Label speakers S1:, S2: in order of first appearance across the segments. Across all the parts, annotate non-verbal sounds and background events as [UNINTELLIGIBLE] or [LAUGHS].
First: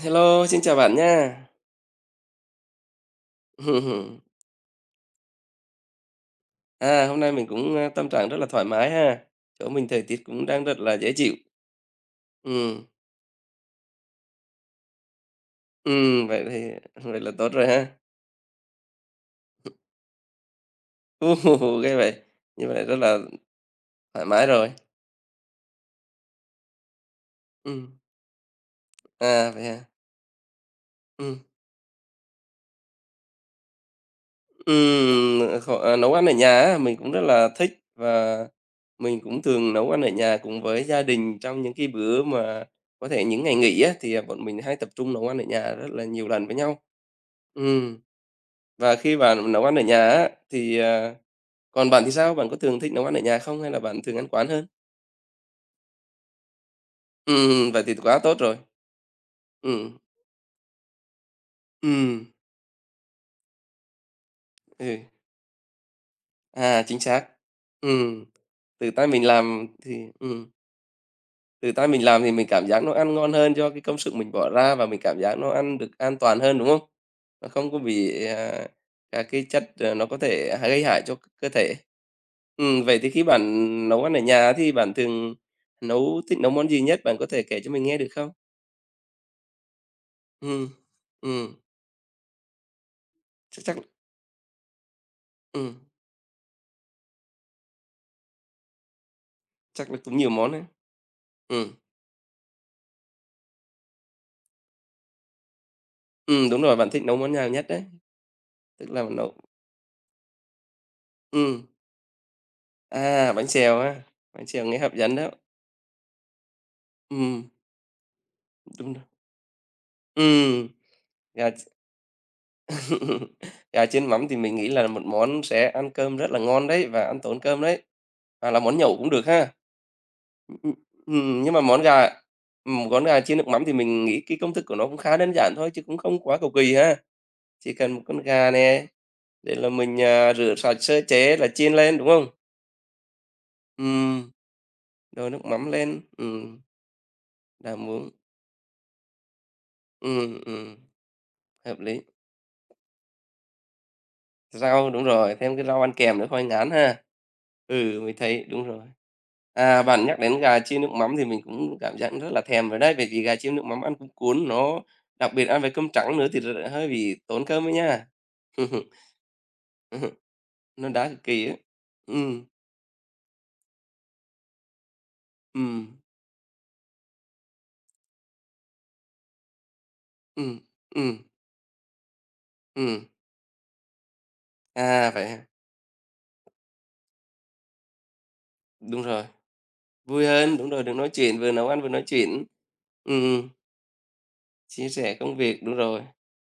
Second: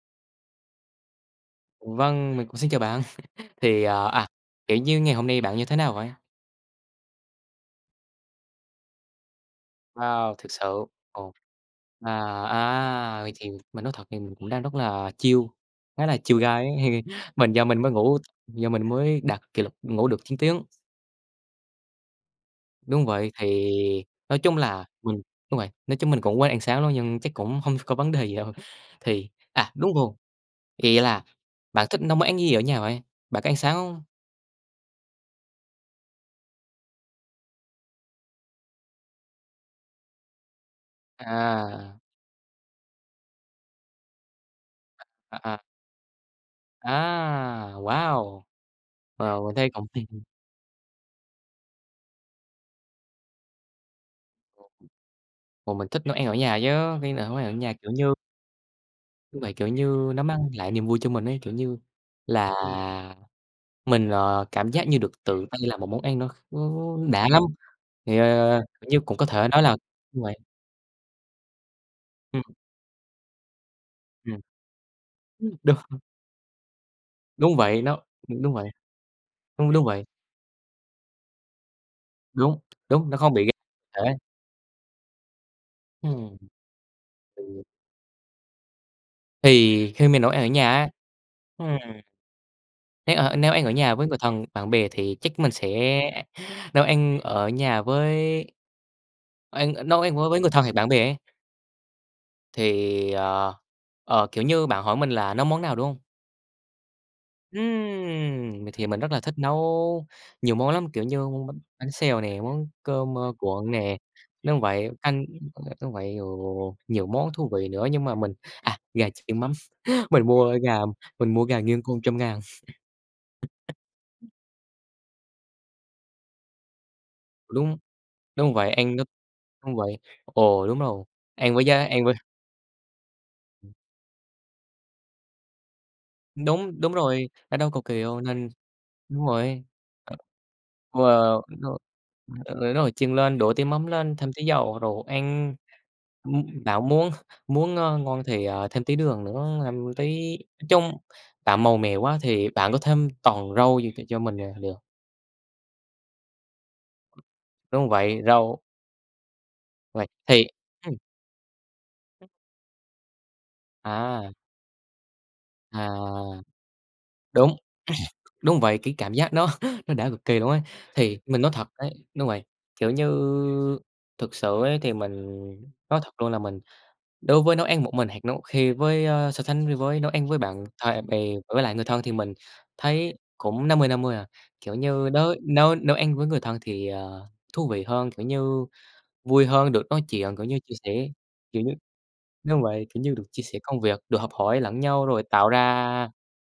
S1: Hello, xin chào bạn nha.
S2: Vâng, mình cũng xin chào bạn. Thì,
S1: [LAUGHS]
S2: kiểu như, ngày hôm nay bạn như thế nào vậy?
S1: À, hôm nay mình cũng, tâm trạng rất là thoải mái ha. Chỗ mình thời tiết
S2: Wow,
S1: cũng
S2: thực
S1: đang rất
S2: sự
S1: là dễ
S2: ồ,
S1: chịu.
S2: à,
S1: Ừ,
S2: vậy thì mình nói thật thì mình cũng đang rất là chill, khá là chill
S1: vậy
S2: guy ấy.
S1: thì [LAUGHS] vậy là
S2: [LAUGHS] Mình
S1: tốt
S2: do
S1: rồi
S2: mình mới
S1: ha.
S2: ngủ do mình mới đạt kỷ lục ngủ được 9 tiếng.
S1: [LAUGHS] Ồ, ghê vậy! Như vậy rất
S2: Đúng
S1: là
S2: vậy, thì
S1: thoải
S2: nói
S1: mái
S2: chung
S1: rồi.
S2: là mình đúng vậy, nói chung mình cũng quên ăn sáng luôn nhưng chắc cũng không có
S1: Ừm,
S2: vấn đề gì đâu.
S1: à, vậy ha.
S2: Đúng rồi, vậy là
S1: Ừ,
S2: bạn thích nấu món ăn gì ở nhà vậy? Bạn có ăn sáng không?
S1: ừm, ờ, Nấu ăn ở nhà á, mình cũng rất là thích và mình cũng thường nấu ăn ở nhà cùng với gia đình trong những cái
S2: À,
S1: bữa mà có thể những ngày nghỉ á, thì, bọn mình hay tập trung nấu ăn ở
S2: à, à,
S1: nhà rất là nhiều lần với nhau. Ừ.
S2: wow!
S1: Và khi bạn
S2: Mình
S1: nấu
S2: thấy
S1: ăn ở
S2: cũng hay,
S1: nhà á, thì, còn bạn thì sao? Bạn có thường thích nấu ăn ở nhà không hay là bạn thường ăn quán hơn?
S2: mà mình thích nấu ăn ở nhà chứ, khi nào nấu ăn ở nhà,
S1: Vậy
S2: kiểu
S1: thì
S2: như
S1: quá tốt rồi.
S2: như vậy, kiểu
S1: Ừm,
S2: như, nó mang lại niềm vui cho mình ấy, kiểu như
S1: ừm,
S2: là, mình, cảm giác
S1: ừ,
S2: như được tự tay làm một món ăn nó nó
S1: Chính
S2: đã
S1: xác.
S2: lắm, thì,
S1: Ừm,
S2: kiểu
S1: Tự
S2: như,
S1: tay
S2: cũng
S1: mình
S2: có thể nói
S1: làm
S2: là
S1: thì
S2: đúng vậy.
S1: ừm. Tự tay mình làm thì
S2: Ừm,
S1: mình cảm giác nó ăn ngon hơn do cái công sức mình
S2: ừm,
S1: bỏ ra và mình cảm giác nó
S2: đúng,
S1: ăn được an toàn hơn, đúng không? Nó
S2: đúng
S1: không có
S2: vậy, nó
S1: bị,
S2: đúng vậy,
S1: các cái chất,
S2: đúng, đúng vậy,
S1: nó có thể gây hại cho cơ thể.
S2: đúng,
S1: Vậy
S2: đúng,
S1: thì
S2: nó
S1: khi
S2: không
S1: bạn
S2: bị
S1: nấu ăn
S2: thể,
S1: ở nhà thì bạn thường
S2: ừm,
S1: thích nấu món gì nhất? Bạn có thể kể
S2: ừ.
S1: cho mình nghe được không?
S2: Thì khi mình nấu ăn ở
S1: Ừm,
S2: nhà á,
S1: ừm,
S2: ừm, nếu
S1: chắc
S2: ăn ở
S1: chắc
S2: nhà với người thân, bạn bè thì chắc mình sẽ
S1: ừm,
S2: nấu ăn ở nhà với. Anh
S1: Chắc là
S2: nấu ăn
S1: cũng
S2: với
S1: nhiều
S2: với người
S1: món
S2: thân
S1: đấy.
S2: hay bạn bè ấy,
S1: Ừm,
S2: thì, kiểu như, bạn hỏi mình là nấu món nào, đúng hông?
S1: Đúng rồi, bạn thích nấu món nào nhất đấy?
S2: Thì
S1: Tức
S2: mình
S1: là
S2: rất
S1: bạn
S2: là thích
S1: nấu
S2: nấu nhiều món lắm, kiểu như, món bánh
S1: ừm,
S2: bánh xèo nè, món cơm,
S1: bánh
S2: cuộn
S1: xèo á,
S2: nè,
S1: bánh
S2: đúng
S1: xèo nghe
S2: vậy,
S1: hấp dẫn
S2: canh
S1: đó.
S2: đúng vậy, ồ, nhiều món thú
S1: Ừm,
S2: vị nữa. Nhưng mà mình
S1: Đúng rồi.
S2: gà chiên mắm, [LAUGHS] mình mua
S1: Ừm.
S2: gà mình mua
S1: Gà
S2: gà
S1: ch
S2: nguyên con 100.000.
S1: [LAUGHS] Gà chiên mắm thì mình nghĩ là một món sẽ ăn cơm rất là ngon đấy và ăn tốn cơm
S2: Đúng,
S1: đấy, hoặc
S2: đúng
S1: là
S2: vậy,
S1: món
S2: ăn
S1: nhậu
S2: nó
S1: cũng được ha.
S2: đúng vậy.
S1: Ừm,
S2: Ồ,
S1: ừm,
S2: đúng rồi,
S1: nhưng
S2: ăn
S1: mà
S2: với giá ăn với
S1: món gà chiên nước mắm thì mình nghĩ cái công thức của nó cũng khá đơn giản thôi chứ cũng không quá cầu kỳ
S2: đúng, đúng
S1: ha.
S2: rồi, ở đâu
S1: Chỉ
S2: cầu
S1: cần
S2: kỳ
S1: một con
S2: đâu, nên
S1: gà nè,
S2: đúng
S1: để
S2: rồi.
S1: là mình, rửa sạch sơ chế
S2: Wow,
S1: là
S2: đúng
S1: chiên
S2: rồi.
S1: lên, đúng không?
S2: Ừ, đúng rồi, chiên lên, đổ tí mắm lên, thêm
S1: Ừm,
S2: tí dầu rồi
S1: Đổ nước
S2: ăn.
S1: mắm lên,
S2: Bạn muốn muốn,
S1: là
S2: ơ,
S1: muống
S2: ngon thì, thêm tí đường nữa, thêm tí
S1: ừm,
S2: nói
S1: ừm,
S2: chung bạn màu
S1: hợp
S2: mè
S1: lý.
S2: quá thì bạn có thêm toàn rau gì cho mình, được.
S1: Rau, đúng rồi, thêm cái rau ăn kèm nữa thôi ngán ha.
S2: Đúng
S1: Ừ, mình
S2: vậy,
S1: thấy
S2: rau
S1: đúng rồi. À,
S2: vậy
S1: bạn nhắc đến
S2: thì
S1: gà chiên nước
S2: ừm,
S1: mắm thì mình cũng cảm giác rất là thèm rồi đấy, bởi vì gà chiên nước mắm ăn cũng
S2: à,
S1: cuốn, nó đặc biệt ăn với cơm trắng nữa thì
S2: à,
S1: hơi bị tốn
S2: đúng,
S1: cơm ấy nha.
S2: đúng vậy, cái
S1: [LAUGHS]
S2: cảm giác nó [LAUGHS] nó
S1: Ừ,
S2: đã cực kỳ luôn ấy.
S1: Nó đá
S2: Thì
S1: cực
S2: mình
S1: kỳ
S2: nói
S1: á.
S2: thật đấy đúng
S1: Ừ,
S2: vậy, kiểu như, thực sự ấy thì mình
S1: ừ,
S2: nói thật luôn là mình. Đối với nấu ăn một mình hoặc nấu khi với, so sánh với nấu ăn với
S1: ừ,
S2: bạn thà
S1: ừm,
S2: bè với lại người thân thì mình
S1: ừm.
S2: thấy cũng 50/50 à. Kiểu như,
S1: À, vậy
S2: đới
S1: ha?
S2: nấu nấu ăn với người thân thì, thú vị hơn, kiểu như,
S1: Đúng rồi,
S2: vui hơn, được nói
S1: vui
S2: chuyện, kiểu
S1: hơn,
S2: như,
S1: đúng
S2: chia
S1: rồi, được
S2: sẻ,
S1: nói chuyện, vừa
S2: kiểu
S1: nấu
S2: như
S1: ăn vừa nói chuyện.
S2: đúng vậy, kiểu như, được chia
S1: Ừm,
S2: sẻ công việc, được học hỏi lẫn
S1: Chia
S2: nhau
S1: sẻ công việc, đúng rồi.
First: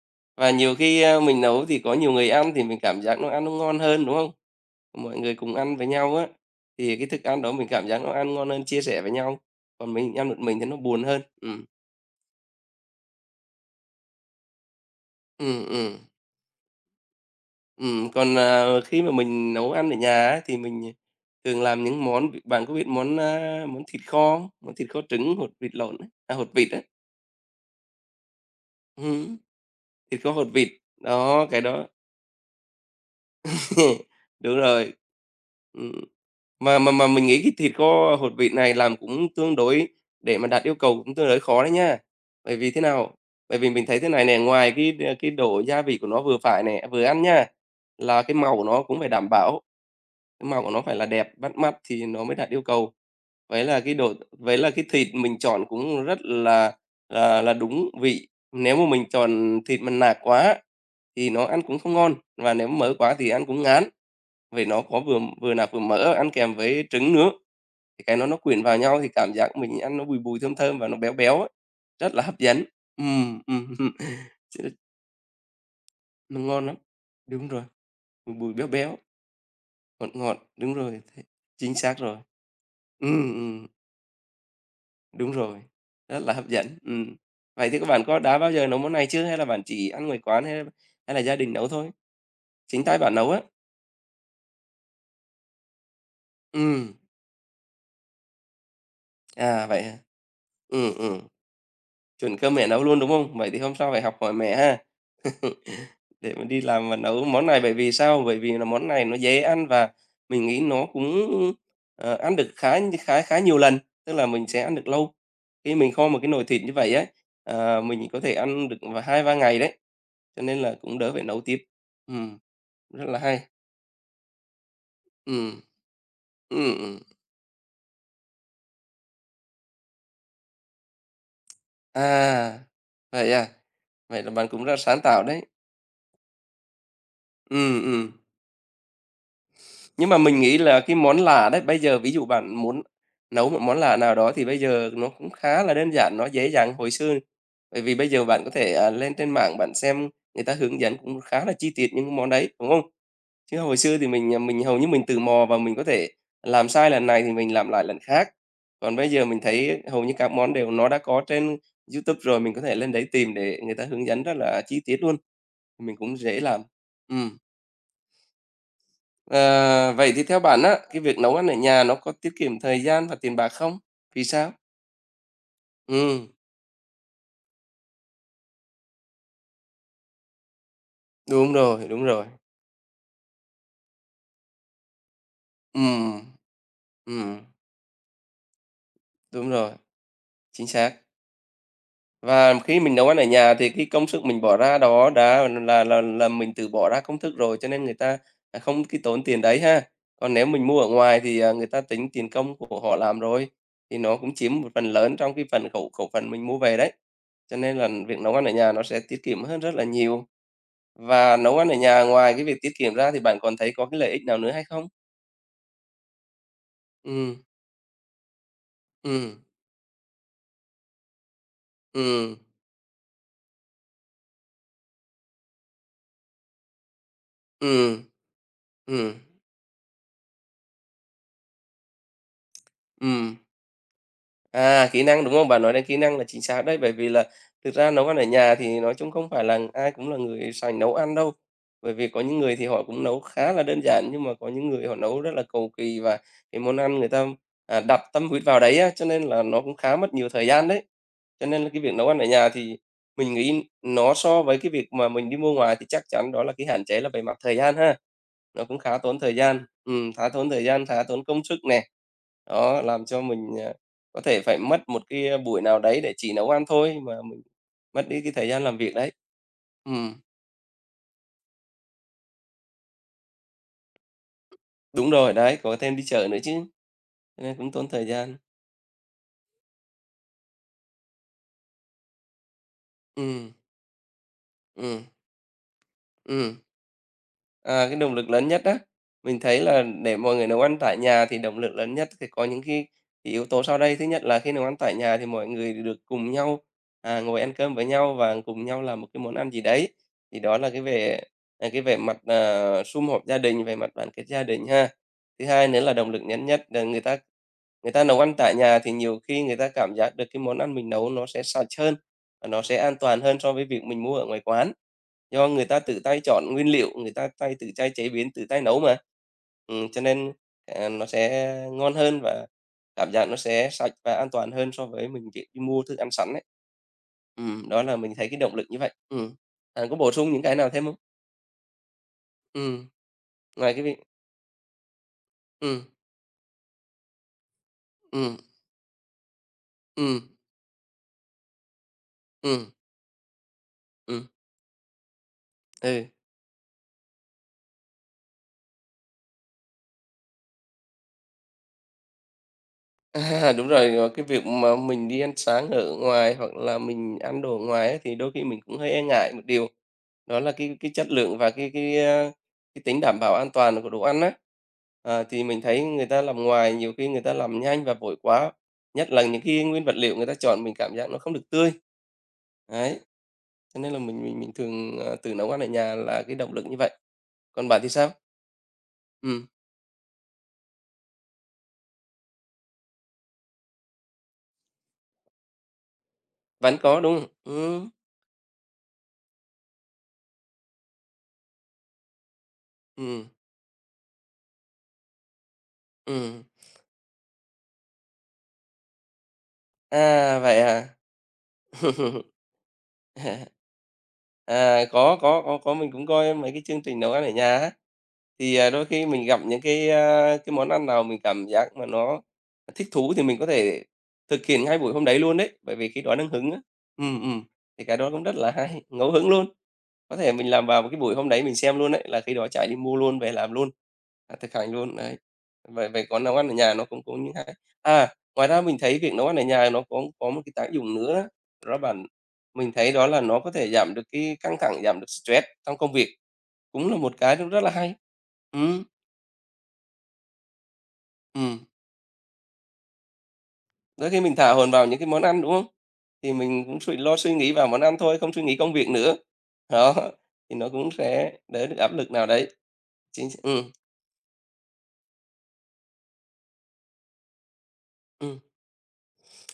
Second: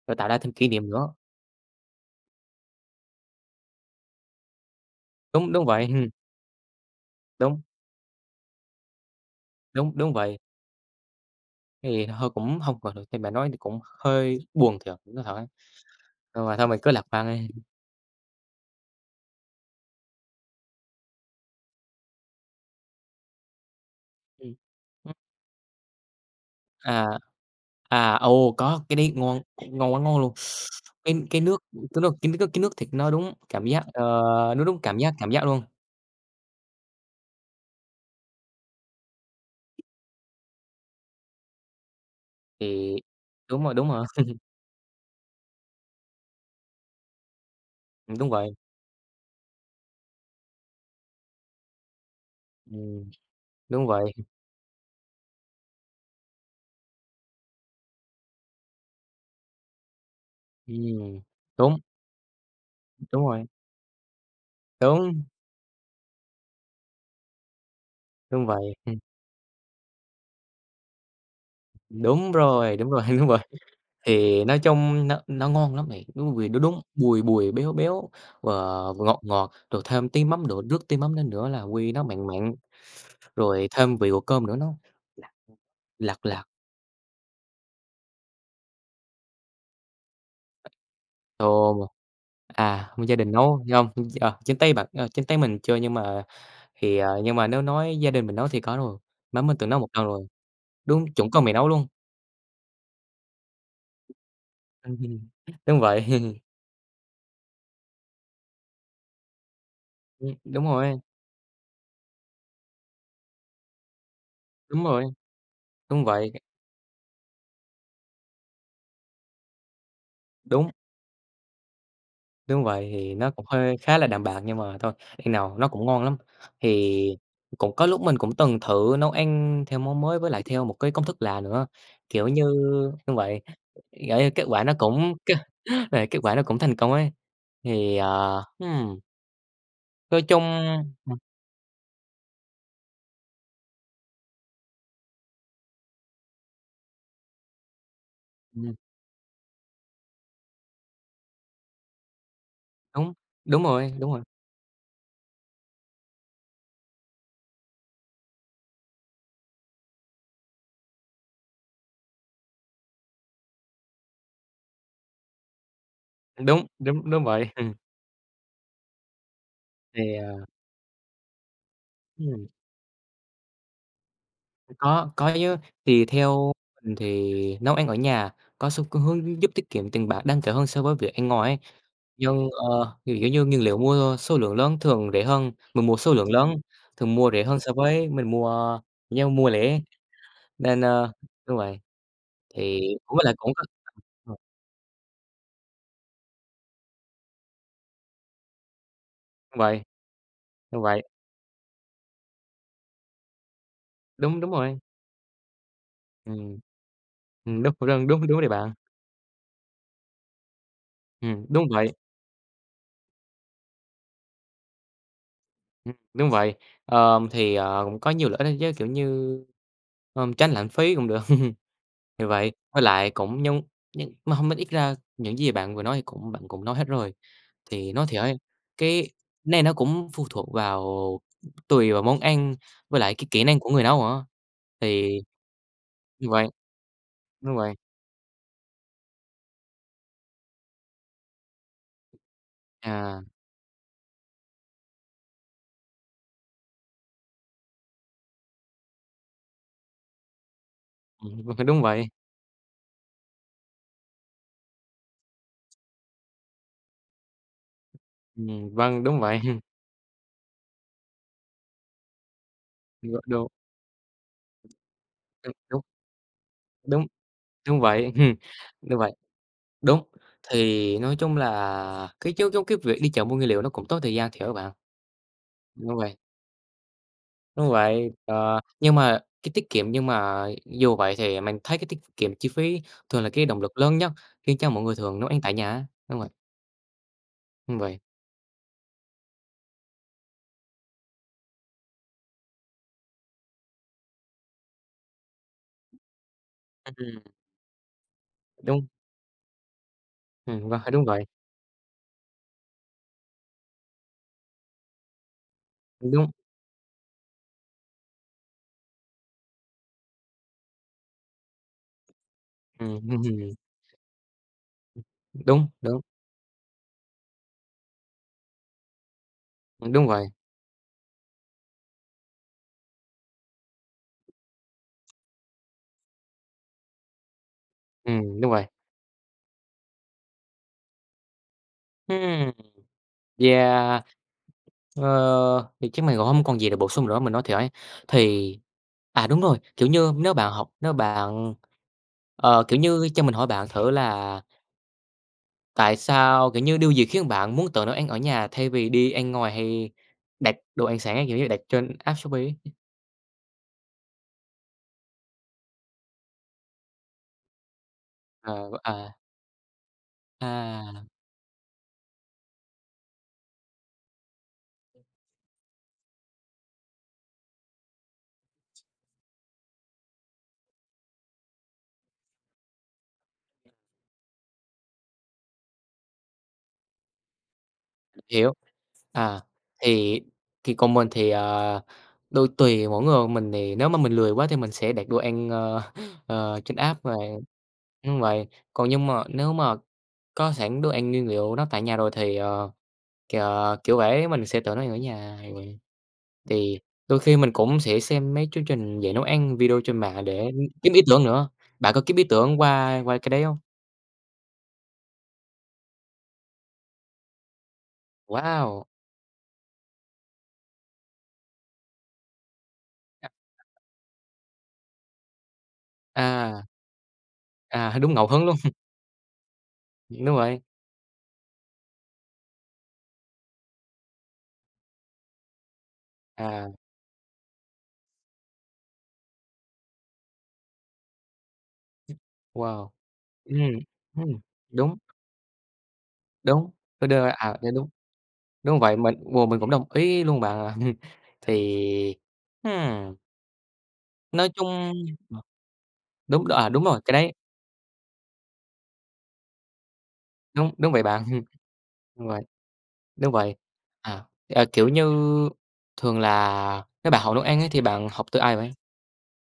S2: rồi tạo ra
S1: Và
S2: thêm kỷ
S1: nhiều
S2: niệm
S1: khi,
S2: nữa.
S1: mình nấu thì có nhiều người ăn thì mình cảm giác nó ăn nó ngon hơn, đúng không? Mọi người
S2: Đúng,
S1: cùng
S2: đúng
S1: ăn
S2: vậy,
S1: với nhau á, thì cái thức ăn đó
S2: đúng,
S1: mình cảm giác nó ăn ngon hơn, chia sẻ với nhau,
S2: đúng,
S1: còn
S2: đúng
S1: mình ăn
S2: vậy.
S1: một mình thì nó buồn hơn.
S2: Thì hơi cũng không còn được như bạn nói thì cũng hơi buồn thiệt, nói thật ấy,
S1: Ừm, ừm,
S2: nhưng mà thôi mình cứ lạc quan đi.
S1: Còn, khi mà mình nấu ăn ở nhà á, thì mình, thường làm những món bạn có biết món, món thịt kho không? Món thịt kho
S2: Ừm.
S1: trứng, hột vịt lộn á, hột vịt á,
S2: À, ồ, có, cái đấy
S1: ừm,
S2: ngon, ngon quá ngon
S1: thịt kho
S2: luôn.
S1: hột vịt,
S2: Cái
S1: đó, cái
S2: nước
S1: đó
S2: cái nước cái nước cái nước thịt nó đúng cảm giác,
S1: [LAUGHS] Đúng
S2: nó đúng
S1: rồi.
S2: cảm giác luôn,
S1: Ừm. Mà mình nghĩ cái thịt kho hột vịt này làm cũng tương đối để mà đạt yêu cầu cũng tương đối khó đấy nha. Bởi vì thế
S2: thì
S1: nào? Bởi
S2: đúng
S1: vì
S2: rồi,
S1: mình
S2: đúng
S1: thấy
S2: rồi,
S1: thế này nè, ngoài cái, cái độ gia vị của nó vừa phải nè, vừa ăn nha, là
S2: đúng
S1: cái
S2: vậy,
S1: màu của nó cũng phải đảm bảo, cái màu của nó phải là đẹp, bắt mắt thì nó mới đạt yêu cầu.
S2: ừm, đúng vậy,
S1: Vậy là cái thịt mình chọn cũng rất là đúng vị. Nếu mà mình chọn thịt mà nạc quá
S2: ừm,
S1: thì nó ăn
S2: đúng,
S1: cũng không ngon, và nếu mỡ quá
S2: đúng
S1: thì
S2: rồi,
S1: ăn cũng ngán. Vậy nó có vừa
S2: đúng,
S1: vừa nạc vừa mỡ, ăn kèm với trứng nữa, thì cái nó
S2: đúng
S1: quyện
S2: vậy,
S1: vào nhau thì cảm giác mình ăn nó bùi bùi, thơm thơm và nó béo béo ấy, rất là hấp dẫn.
S2: đúng rồi, [LAUGHS] đúng
S1: Ừm,
S2: vậy.
S1: ừm, ừm.
S2: Thì nói
S1: Chứ
S2: chung nó ngon lắm bạn, đúng
S1: nó
S2: vì nó
S1: ngon lắm.
S2: đúng bùi
S1: Đúng
S2: bùi,
S1: rồi,
S2: béo béo
S1: bùi
S2: và
S1: bùi, béo béo,
S2: ngọt ngọt, rồi thêm
S1: ngọt
S2: tí
S1: ngọt,
S2: mắm nữa,
S1: đúng
S2: rước tí
S1: rồi,
S2: mắm
S1: thế
S2: lên nữa là
S1: chính
S2: quy
S1: xác
S2: nó
S1: rồi.
S2: mặn mặn,
S1: Ừm, ừm,
S2: rồi thêm vị của cơm nữa nó lạt
S1: Đúng rồi,
S2: lạt
S1: rất là
S2: lạt.
S1: hấp dẫn. Vậy thì các bạn có đã bao giờ nấu món này chưa hay là bạn chỉ ăn ngoài quán hay hay là gia
S2: Ồ,
S1: đình nấu thôi? Chính tay
S2: gia
S1: bạn
S2: đình
S1: nấu á?
S2: nấu hông, ờ, trên tay bạn ờ, trên tay mình chưa nhưng mà
S1: Ừm,
S2: thì, nhưng mà nếu nói gia đình mình nấu thì có rồi, má mình
S1: à,
S2: từng nấu
S1: vậy
S2: một
S1: hả?
S2: lần rồi,
S1: Ừm,
S2: đúng
S1: ừm.
S2: chuẩn con mẹ nấu luôn.
S1: Chuẩn cơm mẹ nấu luôn, đúng không? Vậy thì hôm sau phải học hỏi mẹ ha.
S2: [LAUGHS] Ừm,
S1: [LAUGHS]
S2: Đúng vậy,
S1: Để
S2: [LAUGHS]
S1: mà đi làm và nấu món này bởi vì sao? Bởi vì là món này nó dễ ăn và mình nghĩ
S2: đúng
S1: nó
S2: rồi,
S1: cũng, ăn được khá khá khá nhiều lần, tức là mình sẽ ăn
S2: đúng
S1: được
S2: rồi,
S1: lâu. Khi mình
S2: đúng
S1: kho một cái
S2: vậy,
S1: nồi thịt như vậy ấy, mình có thể ăn được vào hai ba ngày đấy, cho nên
S2: đúng.
S1: là cũng đỡ phải nấu tiếp. Ừm,
S2: Đúng vậy,
S1: Rất
S2: thì
S1: là
S2: nó
S1: hay.
S2: cũng hơi khá là đạm bạc nhưng mà thôi, ăn nào
S1: Ừm.
S2: nó cũng ngon lắm.
S1: Ừm, ừm.
S2: Thì cũng có lúc mình cũng từng thử nấu ăn theo món mới với lại theo một cái công thức lạ nữa, kiểu như
S1: À,
S2: như vậy,
S1: à?
S2: kiểu
S1: Vậy là
S2: kết
S1: bạn cũng
S2: quả nó
S1: rất sáng
S2: cũng
S1: tạo
S2: [LAUGHS] kết
S1: đấy.
S2: kết quả nó cũng thành công ấy.
S1: Ừ,
S2: Thì,
S1: ừ. Nhưng mà
S2: nói
S1: mình
S2: chung
S1: nghĩ là cái
S2: ừm,
S1: món lả đấy, bây giờ ví dụ bạn muốn nấu một món lả nào đó thì bây giờ nó cũng khá là đơn giản, nó dễ dàng hồi xưa. Bởi vì bây giờ bạn có
S2: ừm,
S1: thể, lên trên mạng bạn xem người ta hướng dẫn cũng khá là chi tiết những cái món đấy, đúng không?
S2: đúng,
S1: Chứ
S2: đúng
S1: hồi
S2: rồi,
S1: xưa thì
S2: đúng rồi,
S1: mình hầu như mình tự mò và mình có thể làm sai lần này thì mình làm lại lần khác. Còn bây giờ mình thấy hầu như các món đều nó đã có trên YouTube rồi, mình có thể lên đấy tìm để người ta hướng dẫn rất là chi tiết luôn, mình cũng dễ làm.
S2: đúng, đúng, đúng
S1: Ừm.
S2: vậy,
S1: Ờ, Vậy
S2: thì,
S1: thì theo bạn á, cái việc nấu ăn ở nhà nó có tiết
S2: ừm.
S1: kiệm thời gian và tiền bạc không? Vì sao?
S2: Có chứ. Thì
S1: Ừm,
S2: theo mình thì nấu ăn ở nhà có hướng giúp tiết kiệm tiền bạc đáng kể hơn so với việc ăn ngoài
S1: đúng
S2: ấy.
S1: rồi, đúng rồi.
S2: Nhưng, kiểu như, nguyên liệu mua số lượng lớn thường rẻ hơn, mình mua số
S1: Ừm,
S2: lượng lớn thường mua rẻ
S1: ừm,
S2: hơn so với mình mua
S1: đúng rồi,
S2: lẻ
S1: chính
S2: nên,
S1: xác.
S2: đúng rồi,
S1: Và khi
S2: thì
S1: mình nấu
S2: cũng
S1: ăn ở
S2: với lại cũng
S1: nhà
S2: có
S1: thì cái công sức
S2: ờ,
S1: mình bỏ ra đó đã là mình tự bỏ ra công thức rồi, cho nên người ta, không cái tốn tiền
S2: đúng
S1: đấy
S2: vậy,
S1: ha. Còn nếu mình mua
S2: đúng
S1: ở
S2: vậy,
S1: ngoài thì, người ta tính tiền công của họ làm rồi, thì nó cũng
S2: đúng, đúng
S1: chiếm một
S2: rồi.
S1: phần lớn trong cái phần khẩu khẩu phần mình
S2: Ừm,
S1: mua về đấy. Cho
S2: đúng,
S1: nên là
S2: đúng,
S1: việc
S2: đúng,
S1: nấu
S2: đúng
S1: ăn
S2: rồi
S1: ở nhà
S2: bạn.
S1: nó sẽ tiết kiệm hơn rất là nhiều. Và nấu
S2: Đúng
S1: ăn ở
S2: vậy,
S1: nhà ngoài cái việc tiết kiệm ra thì bạn còn thấy có cái lợi ích nào nữa hay không?
S2: đúng vậy.
S1: Ừm,
S2: Thì, cũng có nhiều lợi ích đó chứ, kiểu như,
S1: ừm,
S2: tránh lãng phí cũng được. Thì
S1: ừm,
S2: vậy, với lại cũng nhưng mà hông, mình ít ra những gì bạn vừa nói thì cũng bạn cũng nói hết rồi. Thì
S1: ừm,
S2: nói thiệt ấy, cái
S1: ừm,
S2: này nó cũng phụ thuộc vào tùy vào món ăn với lại cái
S1: ừm.
S2: kỹ năng của người nấu nữa.
S1: À, kỹ
S2: Thì
S1: năng, đúng không? Bạn nói đến kỹ năng là
S2: như
S1: chính
S2: vậy,
S1: xác đấy, bởi vì là
S2: đúng vậy.
S1: thực ra nấu ăn ở nhà thì nói chung không phải là ai cũng là người sành nấu ăn đâu. Bởi vì có những người thì họ cũng nấu
S2: À, [LAUGHS]
S1: khá là đơn giản, nhưng mà có những người họ nấu rất là cầu kỳ và cái món ăn người ta, đặt tâm huyết vào đấy á, cho nên là nó cũng khá mất nhiều thời gian đấy. Cho nên là
S2: đúng
S1: cái việc
S2: vậy,
S1: nấu ăn ở nhà thì mình nghĩ nó so với cái việc mà mình đi mua ngoài thì chắc chắn đó là cái hạn chế là về mặt thời gian ha. Nó cũng khá
S2: vâng, đúng
S1: tốn thời
S2: vậy, [LAUGHS]
S1: gian, khá tốn thời gian, khá tốn công sức nè. Đó, làm cho
S2: đúng,
S1: mình, có thể phải mất một cái,
S2: đúng,
S1: buổi nào
S2: đúng,
S1: đấy để chỉ nấu ăn thôi
S2: đúng,
S1: mà mình
S2: đúng
S1: mất
S2: vậy,
S1: đi cái
S2: [LAUGHS]
S1: thời gian làm việc
S2: đúng vậy,
S1: đấy.
S2: đúng.
S1: Ừm,
S2: Thì nói chung là cái việc đi chợ mua nguyên liệu nó cũng tốn thời gian thiệt á bạn,
S1: đúng rồi, đấy, có
S2: đúng
S1: thêm đi
S2: vậy.
S1: chợ nữa chứ, cho nên
S2: Đúng
S1: cũng tốn thời
S2: vậy,
S1: gian.
S2: ờ, nhưng mà cái tiết kiệm nhưng mà dù vậy thì mình thấy cái tiết kiệm chi phí thường là cái
S1: Ừ,
S2: động lực lớn nhất khiến cho mọi người
S1: ừ,
S2: thường nấu ăn tại nhà á. Đúng vậy,
S1: ừ.
S2: đúng
S1: À, cái
S2: vậy.
S1: động lực lớn nhất á, mình thấy là để mọi người nấu ăn tại nhà thì động lực lớn nhất thì có những cái yếu tố sau đây. Thứ nhất là khi nấu ăn tại nhà thì mọi người được cùng nhau,
S2: Ừm.
S1: ngồi ăn cơm với nhau và cùng nhau
S2: Đúng,
S1: làm một cái món ăn gì đấy. Thì đó là
S2: vâng, đúng vậy,
S1: cái về mặt, sum họp gia đình, về mặt đoàn kết gia đình ha. Thứ hai nữa là động lực
S2: đúng,
S1: lớn nhất là người ta nấu ăn tại nhà thì nhiều khi người ta cảm giác được cái món ăn mình nấu nó sẽ sạch hơn, và nó sẽ an
S2: ừm, ừm,
S1: toàn hơn so
S2: ừm,
S1: với việc mình mua ở ngoài quán, do người
S2: đúng,
S1: ta tự
S2: đúng,
S1: tay chọn nguyên liệu, người ta tự tay chế biến, tự tay nấu mà. Cho
S2: đúng vậy,
S1: nên, nó sẽ ngon hơn và cảm giác nó sẽ sạch và an toàn hơn so với mình việc đi mua thức ăn sẵn ấy. Đó là mình thấy cái
S2: đúng
S1: động
S2: vậy.
S1: lực như vậy. Ừm. Bạn có bổ sung những cái nào thêm không?
S2: Ừm,
S1: Ừm, ngoài cái việc
S2: yeah.
S1: ừ,
S2: Thì chắc mình cũng hông còn gì để bổ sung nữa, mình nói thiệt ấy,
S1: ừ,
S2: thì đúng rồi, kiểu như,
S1: ừ,
S2: nếu bạn học nếu bạn ờ,
S1: ừ,
S2: kiểu như, cho mình hỏi bạn thử
S1: ừ,
S2: là tại
S1: ừ.
S2: sao, kiểu như, điều gì khiến bạn muốn tự nấu ăn ở nhà thay vì đi ăn ngoài hay đặt đồ ăn sẵn á, kiểu như, đặt trên app Shopee ấy?
S1: À, đúng rồi, cái việc mà mình đi ăn sáng ở ngoài hoặc là mình ăn đồ ở ngoài ấy, thì đôi khi mình
S2: Ờ,
S1: cũng hơi e
S2: à,
S1: ngại một điều, đó là cái
S2: à,
S1: chất lượng và cái cái tính đảm bảo an toàn của đồ ăn á. Thì mình thấy người ta làm ngoài nhiều khi người ta làm nhanh và vội quá, nhất là những cái nguyên vật liệu người ta chọn mình cảm giác nó không được tươi. Đấy, cho nên là mình thường, tự nấu ăn ở nhà là cái động lực như vậy. Còn bạn thì sao?
S2: hiểu, à,
S1: Ừm,
S2: thì thì còn mình thì, đôi tùy mỗi người, mình thì nếu mà mình lười quá thì mình sẽ đặt đồ ăn, [LAUGHS] trên
S1: vẫn
S2: app
S1: có,
S2: và
S1: đúng không? Ừ,
S2: đúng vậy. Còn nhưng mà nếu mà có sẵn đồ ăn nguyên liệu nó tại nhà rồi thì, ờ,
S1: ừm,
S2: k kiểu vậy, mình sẽ tự nấu ăn ở nhà.
S1: ừm.
S2: Thì đôi khi mình cũng sẽ xem mấy chương trình dạy nấu ăn video trên mạng
S1: À,
S2: để
S1: vậy hả?
S2: kiếm ý tưởng nữa. Bạn có kiếm
S1: [LAUGHS]
S2: ý tưởng qua qua cái đấy hông?
S1: À, có, mình cũng coi mấy cái chương trình nấu ăn ở nhà á. Thì, đôi
S2: Wow!
S1: khi mình gặp những cái món ăn nào mình cảm giác mà nó thích thú thì mình có thể thực hiện ngay buổi hôm đấy luôn đấy, bởi vì khi đó đang hứng á.
S2: À,
S1: Ừm, ừm, thì cái đó
S2: đúng
S1: cũng
S2: ngẫu
S1: rất
S2: hứng
S1: là
S2: luôn.
S1: hay,
S2: [LAUGHS]
S1: [LAUGHS] ngẫu hứng luôn. Có
S2: Đúng
S1: thể mình
S2: rồi,
S1: làm vào một cái buổi hôm đấy mình xem luôn đấy là khi đó chạy đi mua luôn, về làm luôn, thực hành luôn, đấy. Vậy vậy còn nấu ăn ở
S2: à,
S1: nhà nó cũng cũng như hay. À, ngoài ra mình thấy việc nấu ăn ở nhà nó có một cái tác dụng nữa đó bạn, mình
S2: wow!
S1: thấy đó là nó có thể
S2: Ừm,
S1: giảm được cái
S2: ừm,
S1: căng thẳng,
S2: đúng,
S1: giảm được stress trong công việc.
S2: đúng,
S1: Cũng là
S2: đ đ
S1: một cái cũng
S2: à,
S1: rất là
S2: dạ, đúng,
S1: hay.
S2: đúng
S1: Ừm,
S2: vậy, mình wow, mình cũng đồng ý luôn bạn ạ. [LAUGHS]
S1: ừm,
S2: Thì, ừm,
S1: đôi khi mình
S2: nói
S1: thả
S2: chung
S1: hồn vào những cái món
S2: ờ,
S1: ăn, đúng không? Thì
S2: đúng,
S1: mình cũng
S2: đúng
S1: suy
S2: rồi, cái
S1: lo
S2: đấy,
S1: suy nghĩ vào món ăn thôi, không suy nghĩ công việc nữa. Đó, thì nó
S2: đúng,
S1: cũng
S2: đúng vậy bạn,
S1: sẽ
S2: [LAUGHS]
S1: đỡ được áp lực nào
S2: đúng rồi.
S1: đấy. Chính
S2: Đúng vậy.
S1: ừ ừm.
S2: À, kiểu như, thường là nếu bạn học nấu ăn ấy thì bạn học từ ai vậy?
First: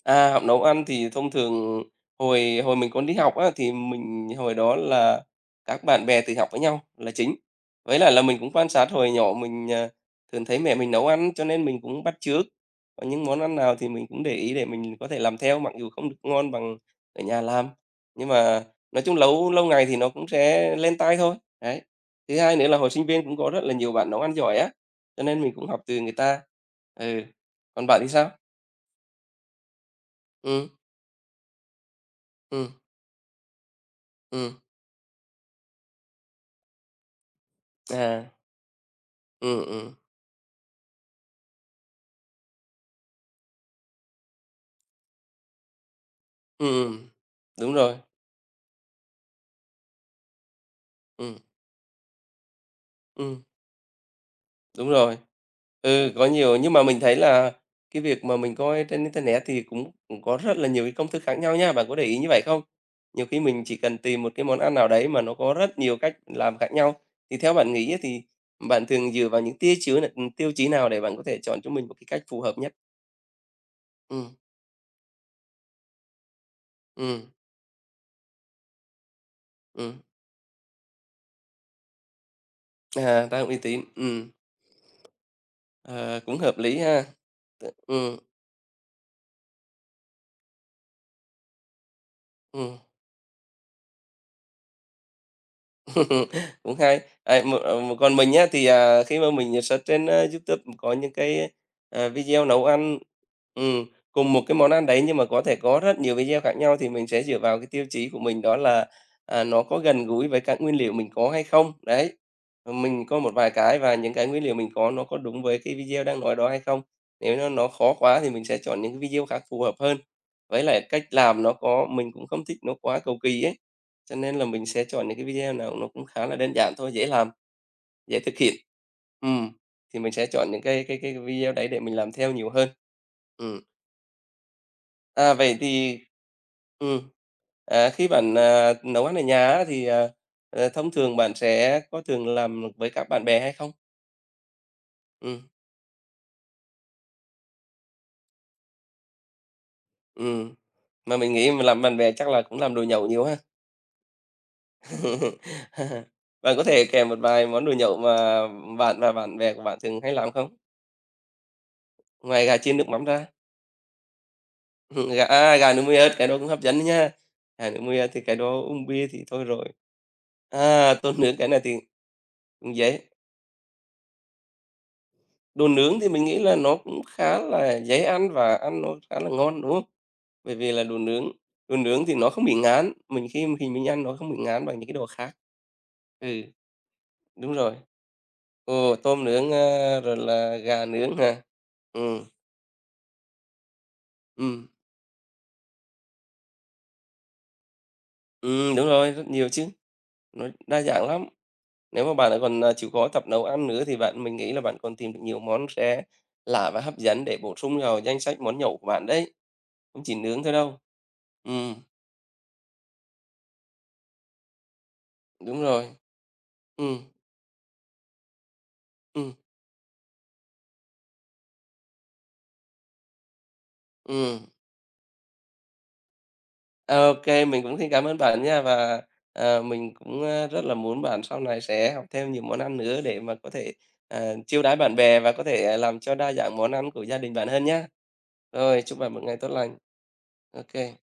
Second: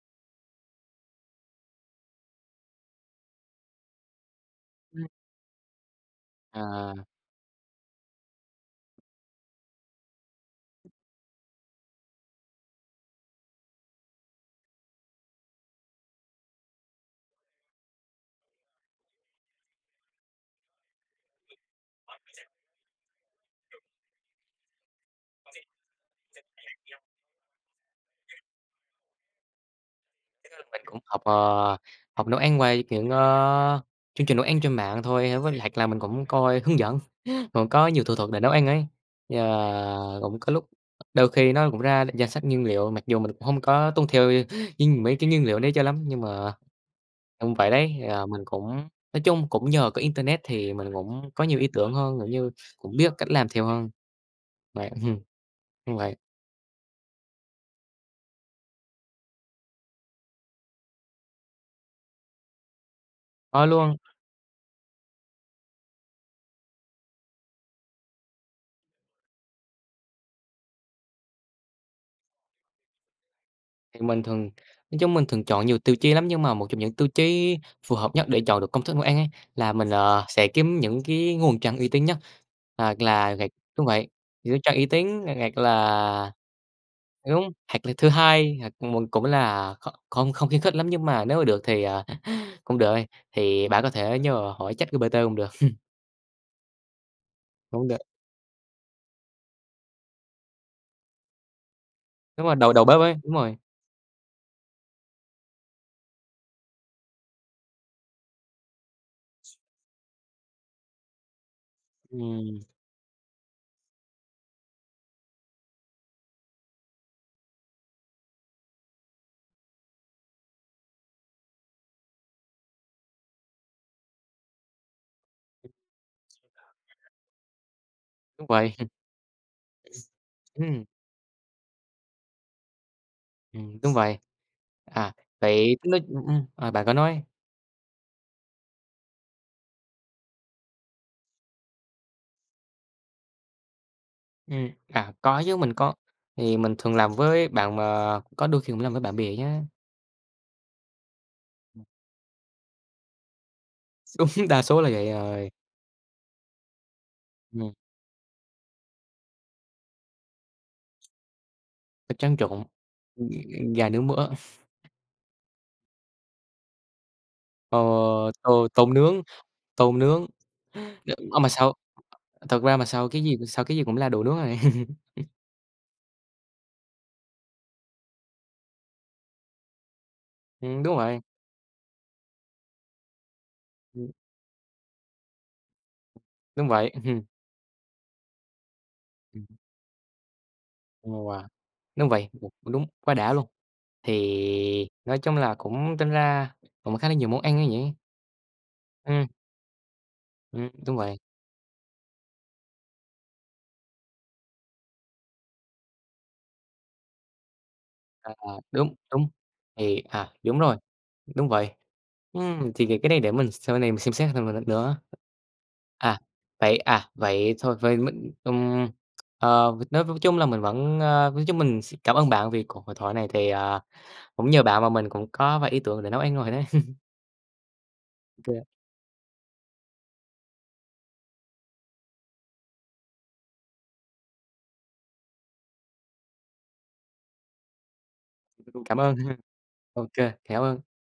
S1: À, học nấu ăn thì thông thường hồi hồi mình còn đi học á, thì mình hồi đó
S2: Ừm.
S1: là các bạn bè tự học với nhau
S2: À.
S1: là chính. Với lại là mình cũng quan sát hồi nhỏ mình, thường thấy mẹ mình nấu ăn cho nên mình cũng bắt chước, có những món ăn nào thì mình cũng để ý để mình có thể làm theo mặc dù không được ngon bằng ở nhà làm. Nhưng mà nói chung lâu lâu ngày thì nó cũng sẽ lên tai thôi, đấy. Thứ hai nữa là hồi sinh viên cũng có rất là nhiều bạn nấu ăn giỏi á, cho nên mình cũng học từ người ta. Ừ, còn bạn thì sao? Ừ,
S2: Mình cũng học, học nấu ăn
S1: ừ,
S2: qua những, chương trình nấu
S1: ừ.
S2: ăn trên mạng thôi, với lại là mình cũng coi hướng dẫn, [LAUGHS] còn có nhiều thủ
S1: À,
S2: thuật để nấu ăn ấy.
S1: ừm, ừm,
S2: Cũng có lúc đôi khi nó cũng ra danh sách nguyên liệu, mặc dù mình cũng hông có tuân theo [LAUGHS] như mấy cái nguyên liệu đấy cho lắm nhưng mà
S1: ừm,
S2: đúng vậy
S1: đúng
S2: đấy,
S1: rồi,
S2: mình cũng nói chung cũng nhờ có internet thì mình cũng
S1: ừm,
S2: có nhiều ý tưởng hơn, cũng như cũng biết cách
S1: ừm,
S2: làm theo hơn, vậy,
S1: đúng rồi.
S2: [LAUGHS] đúng
S1: Ừ,
S2: vậy.
S1: có nhiều nhưng mà mình thấy là cái việc mà mình coi trên internet thì cũng cũng có rất là nhiều cái công thức khác nhau nha, bạn có để ý như vậy không? Nhiều khi mình
S2: Thôi
S1: chỉ
S2: luôn.
S1: cần tìm một cái món ăn nào đấy mà nó có rất nhiều cách làm khác nhau, thì theo bạn nghĩ á thì bạn thường dựa vào những tiêu chứa n tiêu chí nào để bạn có thể chọn cho mình một cái cách phù hợp nhất?
S2: Thì mình
S1: Ừm,
S2: thường nói chung mình thường chọn nhiều tiêu chí lắm, nhưng mà một trong những tiêu
S1: ừm,
S2: chí phù hợp nhất để chọn được công thức nấu ăn ấy, là mình,
S1: ừm,
S2: sẽ kiếm những cái nguồn trang uy tín nhất, hoặc là
S1: tác
S2: gạc
S1: uy tín,
S2: đúng vậy, những trang uy tín,
S1: ờ,
S2: là
S1: cũng hợp lý ha,
S2: đúng,
S1: ừ,
S2: hoặc là thứ
S1: ừ.
S2: hai, hoặc mình cũng là không không khuyến khích lắm, nhưng mà nếu mà được thì, [LAUGHS] cũng được thôi, thì bạn có thể nhờ hỏi ChatGPT cũng được,
S1: [LAUGHS] Cũng hay. À,
S2: cũng được.
S1: còn mình á, thì, khi mà mình search trên, YouTube có những cái,
S2: Đúng
S1: video
S2: rồi,
S1: nấu
S2: đầu đầu bếp
S1: ăn
S2: ấy, đúng rồi,
S1: ừm, cùng một cái món ăn đấy nhưng mà có thể có rất nhiều video khác nhau thì mình sẽ dựa vào cái tiêu chí của mình đó là, nó có gần gũi với các nguyên liệu mình có hay không? Đấy,
S2: ừm,
S1: mình có một vài cái và những cái nguyên liệu mình có nó có đúng với cái video đang nói đó hay không? Nếu nó khó quá thì mình sẽ chọn những cái video khác phù hợp hơn. Với lại cách làm nó có mình cũng không thích nó quá cầu kỳ ấy. Cho nên là mình sẽ chọn những cái video nào nó cũng khá là đơn giản thôi, dễ làm, dễ thực
S2: đúng
S1: hiện.
S2: vậy, [LAUGHS]
S1: Ừm, thì mình sẽ chọn những cái
S2: ừm,
S1: cái cái video đấy để mình làm theo nhiều hơn. Ừm,
S2: đúng vậy. À,
S1: vậy
S2: vậy
S1: thì
S2: nói à, bạn có
S1: ừm,
S2: nói.
S1: khi bạn, nấu ăn ở nhà á thì, thông thường bạn sẽ có thường làm với các bạn bè hay không?
S2: Có
S1: Ừm,
S2: chứ, mình có thì mình thường làm với bạn mà có đôi khi cũng làm với bạn bè nhá.
S1: ừm, mà mình nghĩ mà làm bạn bè chắc là cũng làm đồ nhậu nhiều ha?
S2: [LAUGHS] Đúng, đa số là vậy
S1: [LAUGHS]
S2: rồi.
S1: Bạn có thể kèm một vài món đồ
S2: Ừm,
S1: nhậu mà bạn và bạn bè của bạn thường hay làm không?
S2: thịt tráng
S1: Ngoài gà
S2: trộn,
S1: chiên nước mắm ra.
S2: ừm, gà nướng mỡ,
S1: [LAUGHS] Gà nướng mì ớt, cái đó cũng hấp dẫn đó nha. Gà
S2: ờ,
S1: nướng mì ớt thì cái đó uống
S2: tôm
S1: bia
S2: nướng,
S1: thì thôi rồi.
S2: tôm nướng.
S1: À,
S2: Đ
S1: tôm nướng
S2: ơ,
S1: cái
S2: mà
S1: này
S2: sao
S1: thì
S2: thật ra
S1: cũng
S2: mà
S1: dễ.
S2: sao cái gì cũng là đồ nướng rồi. [LAUGHS]
S1: Đồ nướng thì mình nghĩ là nó cũng khá là dễ ăn và ăn nó khá là ngon, đúng không? Bởi vì là
S2: Đúng
S1: đồ
S2: rồi,
S1: nướng đồ nướng thì nó không bị ngán, mình khi khi mình ăn
S2: ừm,
S1: nó không bị ngán bằng những cái đồ khác. Ừ,
S2: đúng vậy, [LAUGHS]
S1: đúng rồi. Ồ, tôm
S2: ừm,
S1: nướng,
S2: ừm,
S1: a, rồi là gà nướng hả?
S2: wow, đúng
S1: Ừm,
S2: vậy, [UNINTELLIGIBLE] đúng, quá đã luôn. Thì
S1: ừm,
S2: nói chung là cũng tính ra cũng khá là nhiều món ăn á nhỉ?
S1: đúng rồi,
S2: Ừm,
S1: rất nhiều chứ, nó đa
S2: đúng
S1: dạng
S2: vậy.
S1: lắm. Nếu mà bạn ấy còn, chịu khó tập nấu ăn nữa thì bạn mình nghĩ là bạn còn tìm được nhiều món sẽ lạ và hấp dẫn để bổ sung vào danh
S2: À,
S1: sách món nhậu của
S2: đúng,
S1: bạn
S2: đúng.
S1: đấy,
S2: Thì
S1: không chỉ nướng thôi
S2: đúng rồi,
S1: đâu.
S2: đúng vậy.
S1: Ừm,
S2: Thì cái này để mình sau này mình xem xét thêm một lần nữa.
S1: đúng rồi.
S2: À,
S1: Ừm,
S2: vậy thôi vậy mình,
S1: ừm,
S2: nói chung là mình vẫn, nói chung mình xin cảm ơn bạn vì cuộc hội thoại này thì,
S1: ừm.
S2: cũng nhờ bạn mà mình cũng có vài ý tưởng để nấu ăn rồi đấy. [LAUGHS]
S1: Ô, mình cũng xin cảm ơn bạn
S2: Kê,
S1: nha và, mình cũng, rất là muốn bạn sau này sẽ học thêm nhiều món ăn nữa để mà có thể, chiêu đãi bạn bè và có thể, làm cho đa dạng món ăn của gia đình bạn hơn nhá. Rồi,
S2: cảm
S1: chúc bạn
S2: ơn.
S1: một
S2: Ok,
S1: ngày tốt lành.
S2: cảm ơn.
S1: Ok.